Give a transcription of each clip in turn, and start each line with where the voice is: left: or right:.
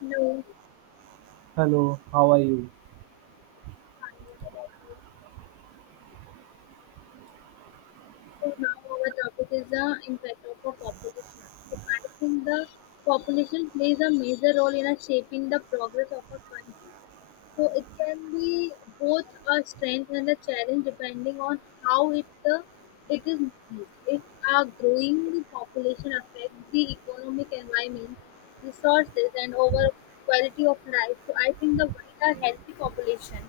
left: No,
right: Hello, how are you?
left: I not about you. So now our topic is the impact of a population. So I think the population plays a major role in a shaping the progress of a country. So it can be both a strength and a challenge depending on how it is used. If a growing population affects the economic environment, resources, and over quality of life, so I think the why healthy population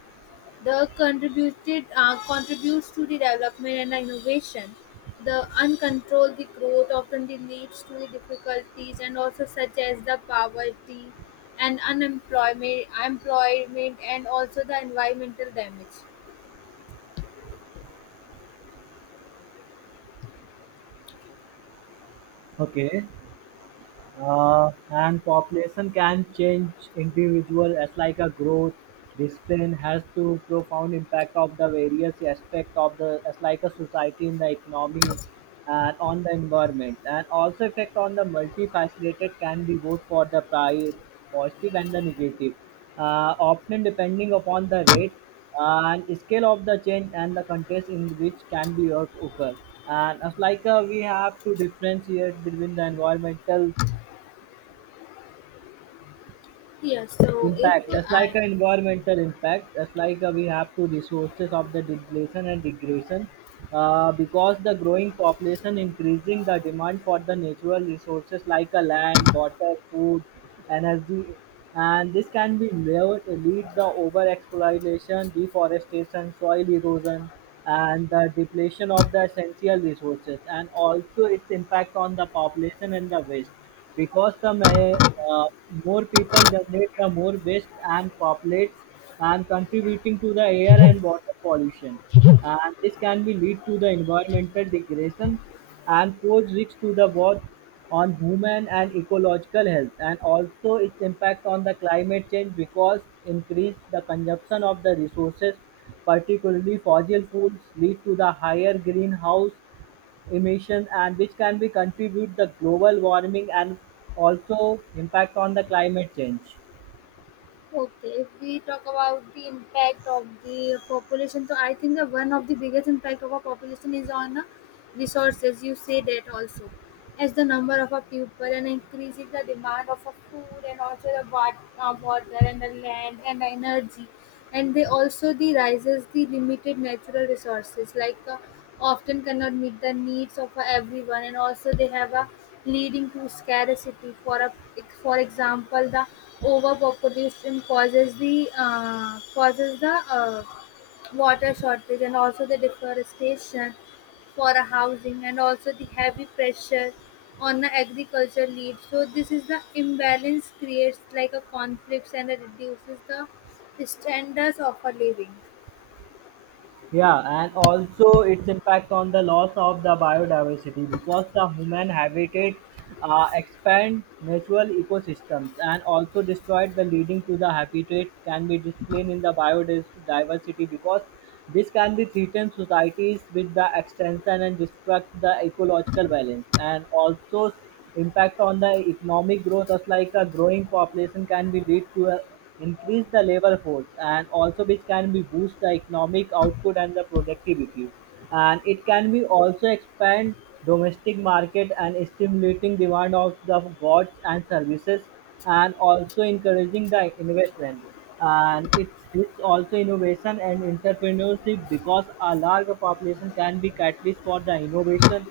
left: The contributed contributes to the development and innovation. The uncontrolled the growth often leads to the difficulties and also such as the poverty and unemployment employment and also the environmental damage.
right: Okay. And population can change individual as like a growth discipline has to profound impact of the various aspect of the as like a society in the economy and on the environment and also effect on the multifaceted can be both for the positive and the negative, often depending upon the rate and scale of the change and the context in which can be or occur. And as like we have to differentiate between the environmental
left: Yeah. so if
right: impact, that's
left: I
right: like an environmental impact, that's like we have to resources of the depletion and degradation, because the growing population increasing the demand for the natural resources like a land, water, food, energy. And this can be lead, the over exploitation, deforestation, soil erosion and the depletion of the essential resources. And also its impact on the population and the waste, because the uh, more people generate the more waste and populates, and contributing to the air and water pollution. And this can be lead to the environmental degradation and pose risks to the both on human and ecological health. And also its impact on the climate change, because increase the consumption of the resources, particularly fossil fuels, lead to the higher greenhouse emissions, and which can be contribute the global warming and also impact on the climate change.
left: Okay, if we talk about the impact of the population, so I think that one of the biggest impact of our population is on resources. You say that also, as the number of our people and increasing the demand of our food and also the water and the land and the energy and they also the rises the limited natural resources like often cannot meet the needs of everyone and also they have a leading to scarcity for a, for example, the overpopulation causes the water shortage and also the deforestation for a housing and also the heavy pressure on the agriculture lead, so this is the imbalance creates like a conflicts and it reduces the standards of a living.
right: Yeah, and also its impact on the loss of the biodiversity, because the human habitat expand natural ecosystems and also destroyed the leading to the habitat can be displayed in the biodiversity, because this can be threaten societies with the extension and disrupt the ecological balance. And also impact on the economic growth, as like a growing population can be lead to a increase the labor force and also which can be boost the economic output and the productivity. And it can be also expand domestic market and stimulating demand of the goods and services, and also encouraging the investment. And it's also innovation and entrepreneurship, because a larger population can be catalyst for the innovation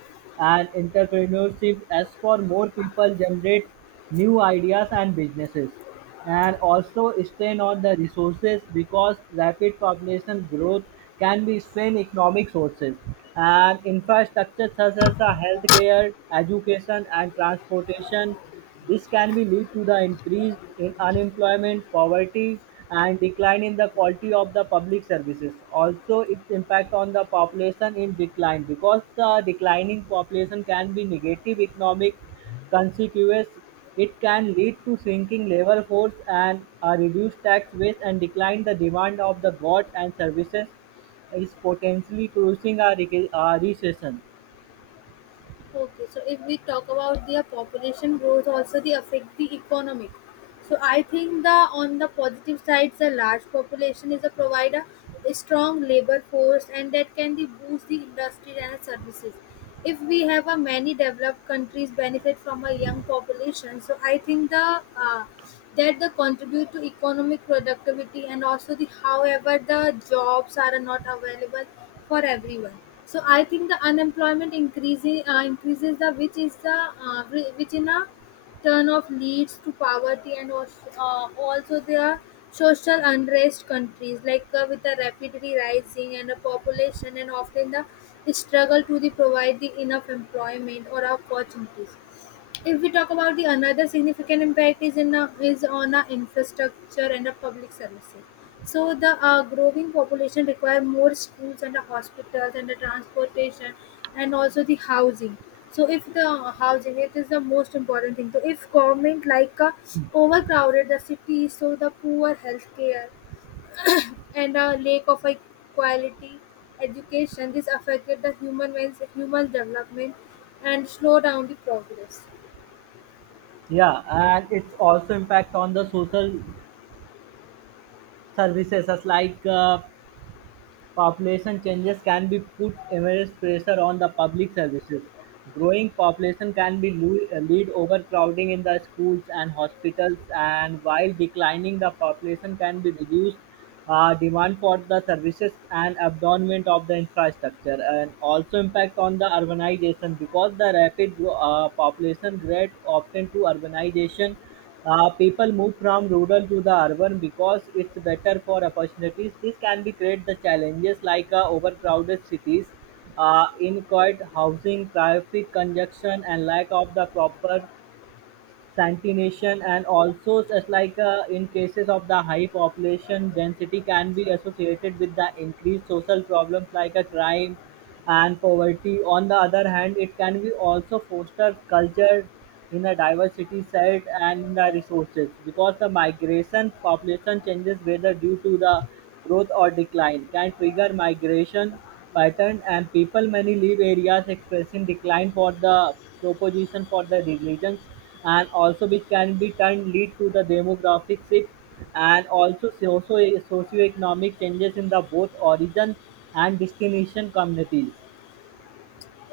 right: and entrepreneurship as for more people generate new ideas and businesses. And also strain on the resources, because rapid population growth can be strain economic sources and infrastructure such as the healthcare, education and transportation. This can be lead to the increase in unemployment, poverty and decline in the quality of the public services. Also its impact on the population in decline, because the declining population can be negative economic. Consequently, it can lead to shrinking labor-force, and a reduced tax base, and decline the demand of the goods and services, is potentially causing a a recession.
left: Okay, so if we talk about the population growth, also the affect the economic. So I think the on the positive sides, a large population is a provider, a strong labor force, and that can the boost the industry and services. If we have a many developed countries benefit from a young population, so I think the uh, that the contribute to economic productivity and also the however the jobs are not available for everyone. So I think the unemployment increases the which is the which in a turn of leads to poverty and also, also there are social unrest countries like with the rapidly rising and a population and often the struggle to the provide the enough employment or opportunities. If we talk about the another significant impact is on our infrastructure and our public services. So the growing population require more schools and the hospitals and the transportation and also the housing. So if the housing it is the most important thing. So if government like overcrowded the cities, so the poor healthcare and a lack of a quality education, this affected the human development and slow down the progress.
right: Yeah, and it's also impact on the social services as like population changes can be put immense pressure on the public services. Growing population can be lead overcrowding in the schools and hospitals, and while declining the population can be reduced demand for the services and abandonment of the infrastructure. And also impact on the urbanization, because the rapid population growth often to urbanization, people move from rural to the urban because it's better for opportunities. This can be create the challenges like overcrowded cities, inadequate housing, traffic congestion, and lack of the proper sanitation. And also as like in cases of the high population density can be associated with the increased social problems like a crime and poverty. On the other hand, it can be also foster culture in a diversity set and in the resources, because the migration population changes whether due to the growth or decline can trigger migration pattern, and people many leave areas expressing decline for the proposition for the religions, and also which can be turned lead to the demographic shifts and also socioeconomic changes in the both origin and destination communities.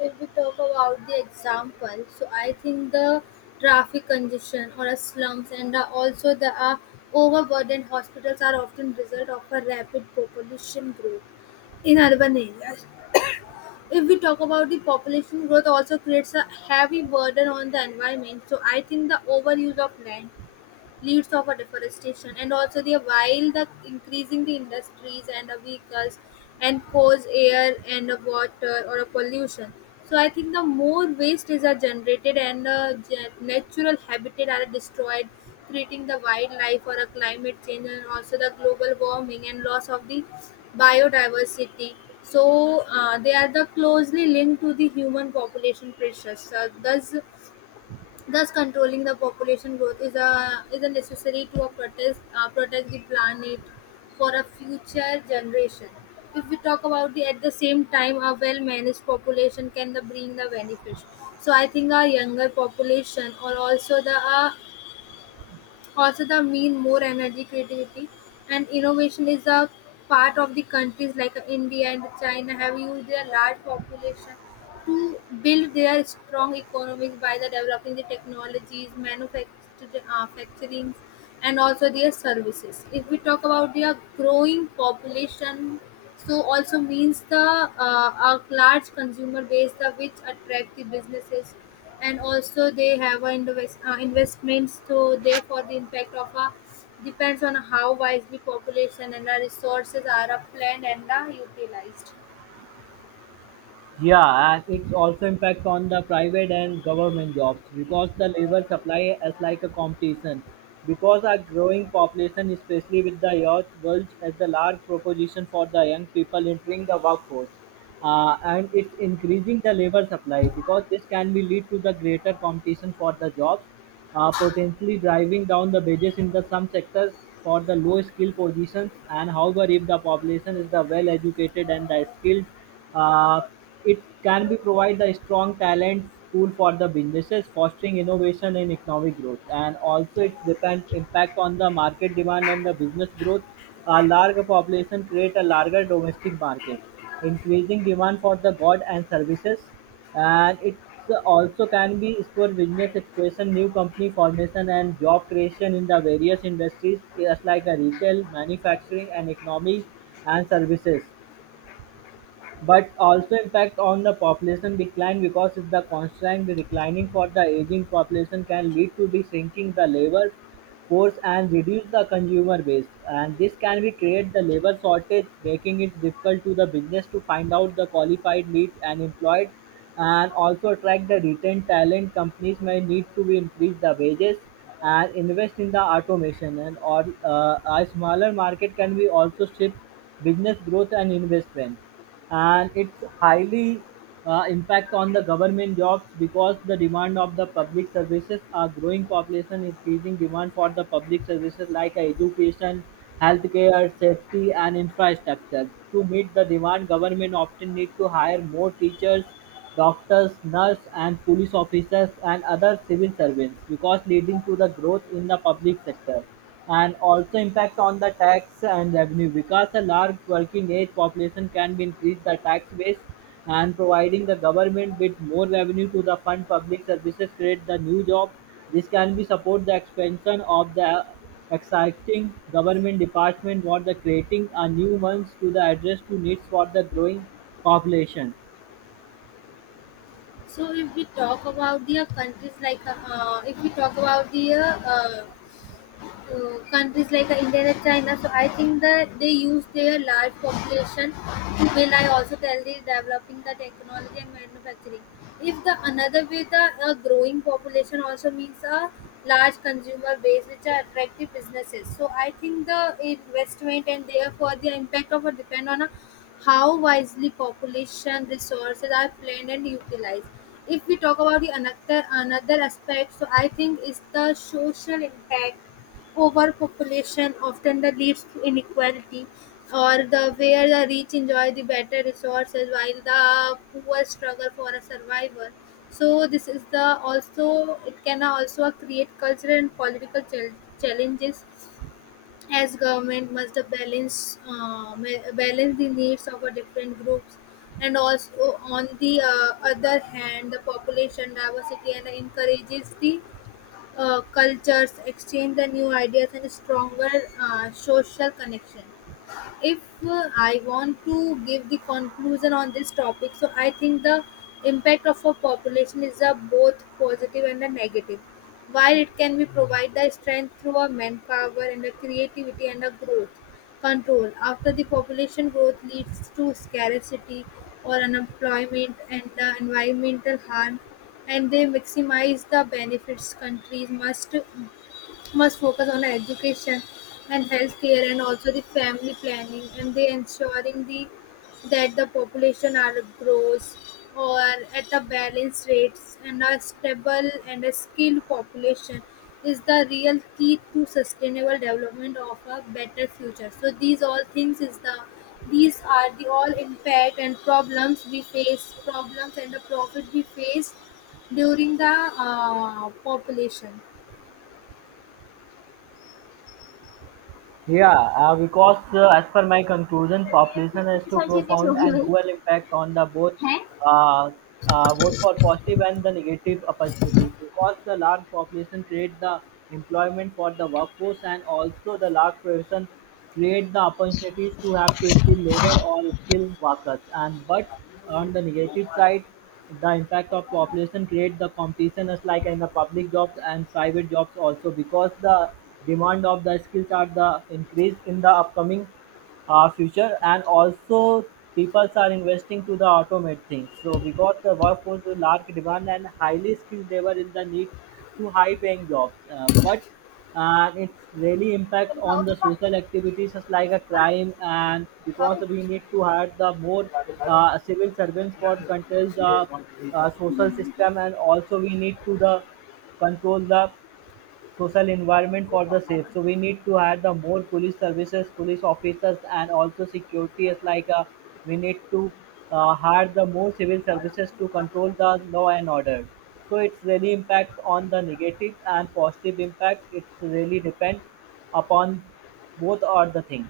left: If we talk about the example, so I think the traffic congestion or a slums and also the overburdened hospitals are often result of a rapid population growth in urban areas. If we talk about the population growth also creates a heavy burden on the environment. So I think the overuse of land leads of a deforestation and also the while the increasing the industries and the vehicles and cause air and a water or a pollution, so I think the more waste is are generated and natural habitat are destroyed, creating the wildlife or a climate change and also the global warming and loss of the biodiversity. So they are the closely linked to the human population pressures, so thus, controlling the population growth is a necessary to a protest protect the planet for a future generation. If we talk about the at the same time a well managed population can the bring the benefits. So I think a younger population or also, the mean more energy, creativity and innovation is a part of the countries like India and China have used their large population to build their strong economies by the developing the technologies, manufacturing, uh, facturings, and also their services. If we talk about their growing population, so also means the a large consumer base the which attract the businesses and also they have a investments, so therefore the impact of a depends on how wisely population and the resources are planned and are utilized.
right: Yeah, and it's also impact on the private and government jobs, because the labor supply is like a competition. Because our growing population, especially with the youth, world as the large proposition for the young people entering the workforce, and it's increasing the labor supply, because this can be lead to the greater competition for the jobs, potentially driving down the wages in the some sectors for the low-skilled positions. And however, if the population is the well-educated and the skilled, uh, it can be provide the strong talent pool for the businesses, fostering innovation and economic growth. And also, it depend impact on the market demand and the business growth. A larger population create a larger domestic market, increasing demand for the goods and services, and it also can be used for business expansion, new company formation, and job creation in the various industries, just like a retail, manufacturing, and economy and services. But also impact on the population decline, because if the constant declining for the aging population can lead to be shrinking the labor force and reduce the consumer base, and this can be create the labor shortage, making it difficult to the business to find out the qualified lead and employed, and also attract the retained talent. Companies may need to be increase the wages and invest in the automation, and or a smaller market can be also shift business growth and investment. And it's highly impact on the government jobs, because the demand of the public services are growing population increasing demand for the public services like education, healthcare, safety and infrastructure. To meet the demand, government often need to hire more teachers, doctors, nurses and police officers and other civil servants, because leading to the growth in the public sector. And also impact on the tax and revenue, because a large working age population can be increased the tax base and providing the government with more revenue to the fund public services, create the new job. This can be support the expansion of the exciting government department what the creating a new ones to the address to needs for the growing population.
left: So if we talk about the uh, countries if we talk about the countries like India and China. So I think that they use their large population to will I also tell the developing the technology and manufacturing. If the another way the a growing population also means a large consumer base which are attractive businesses. So I think the investment and therefore the impact of a depend on a how wisely population resources are planned and utilized. If we talk about the another aspect, so I think is the social impact. Overpopulation often the leads to inequality, or the where the rich enjoy the better resources while the poor struggle for a survival. So this is the also it can also create cultural and political challenges as government must balance the needs of a different groups and also on the other hand the population diversity and encourages the cultures exchange the new ideas and stronger social connection. If I want to give the conclusion on this topic, so I think the impact of a population is a both positive and a negative. While it can be provide the strength through a manpower and a creativity and a growth control. After the population growth leads to scarcity or unemployment and environmental harm, and they maximize the benefits countries must focus on education and healthcare and also the family planning and they ensuring the that the population are grows or at a balanced rates and a stable and a skilled population is the real key to sustainable development of a better future. So these all things is the these are the all impact and problems we face, problems and the profit we face during the population.
right: Yeah, because as per my conclusion,
left: ये फिर
right: population has
left: कितनी
right: two
left: सारी चीज़ कैसे हो
right: profound
left: गई
right: and
left: भाई?
right: dual impact on the both,
left: हैं।
right: uh, both for positive and the negative opportunities. Because the large population create the employment for the workforce, and also the large population create the opportunities to have to skilled labor or skilled workers. And but on the negative side, the impact of population create the competition as like in the public jobs and private jobs also, because the demand of the skills are the increased in the upcoming future. And also people are investing to the automate things, so because the workforce is large demand and highly skilled, they were in the need to high paying jobs, but it's really impact
left: तुम खाओ,
right: on the
left: कितना
right: social activities just like a
left: कितना
right: crime, and because
left: खाओ।
right: we need to hire the more civil servants for to control the social system. And also we need to the control the social environment for the safe. So we need to hire the more police services, police officers, and also security is like we need to hire the more civil services to control the law and order. So it's really impact on the negative and positive impact. It's really depend upon both are the thing.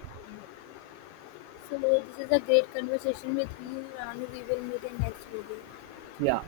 left: So this is a great conversation with you, Ranu. We will meet in next video.
right: Yeah.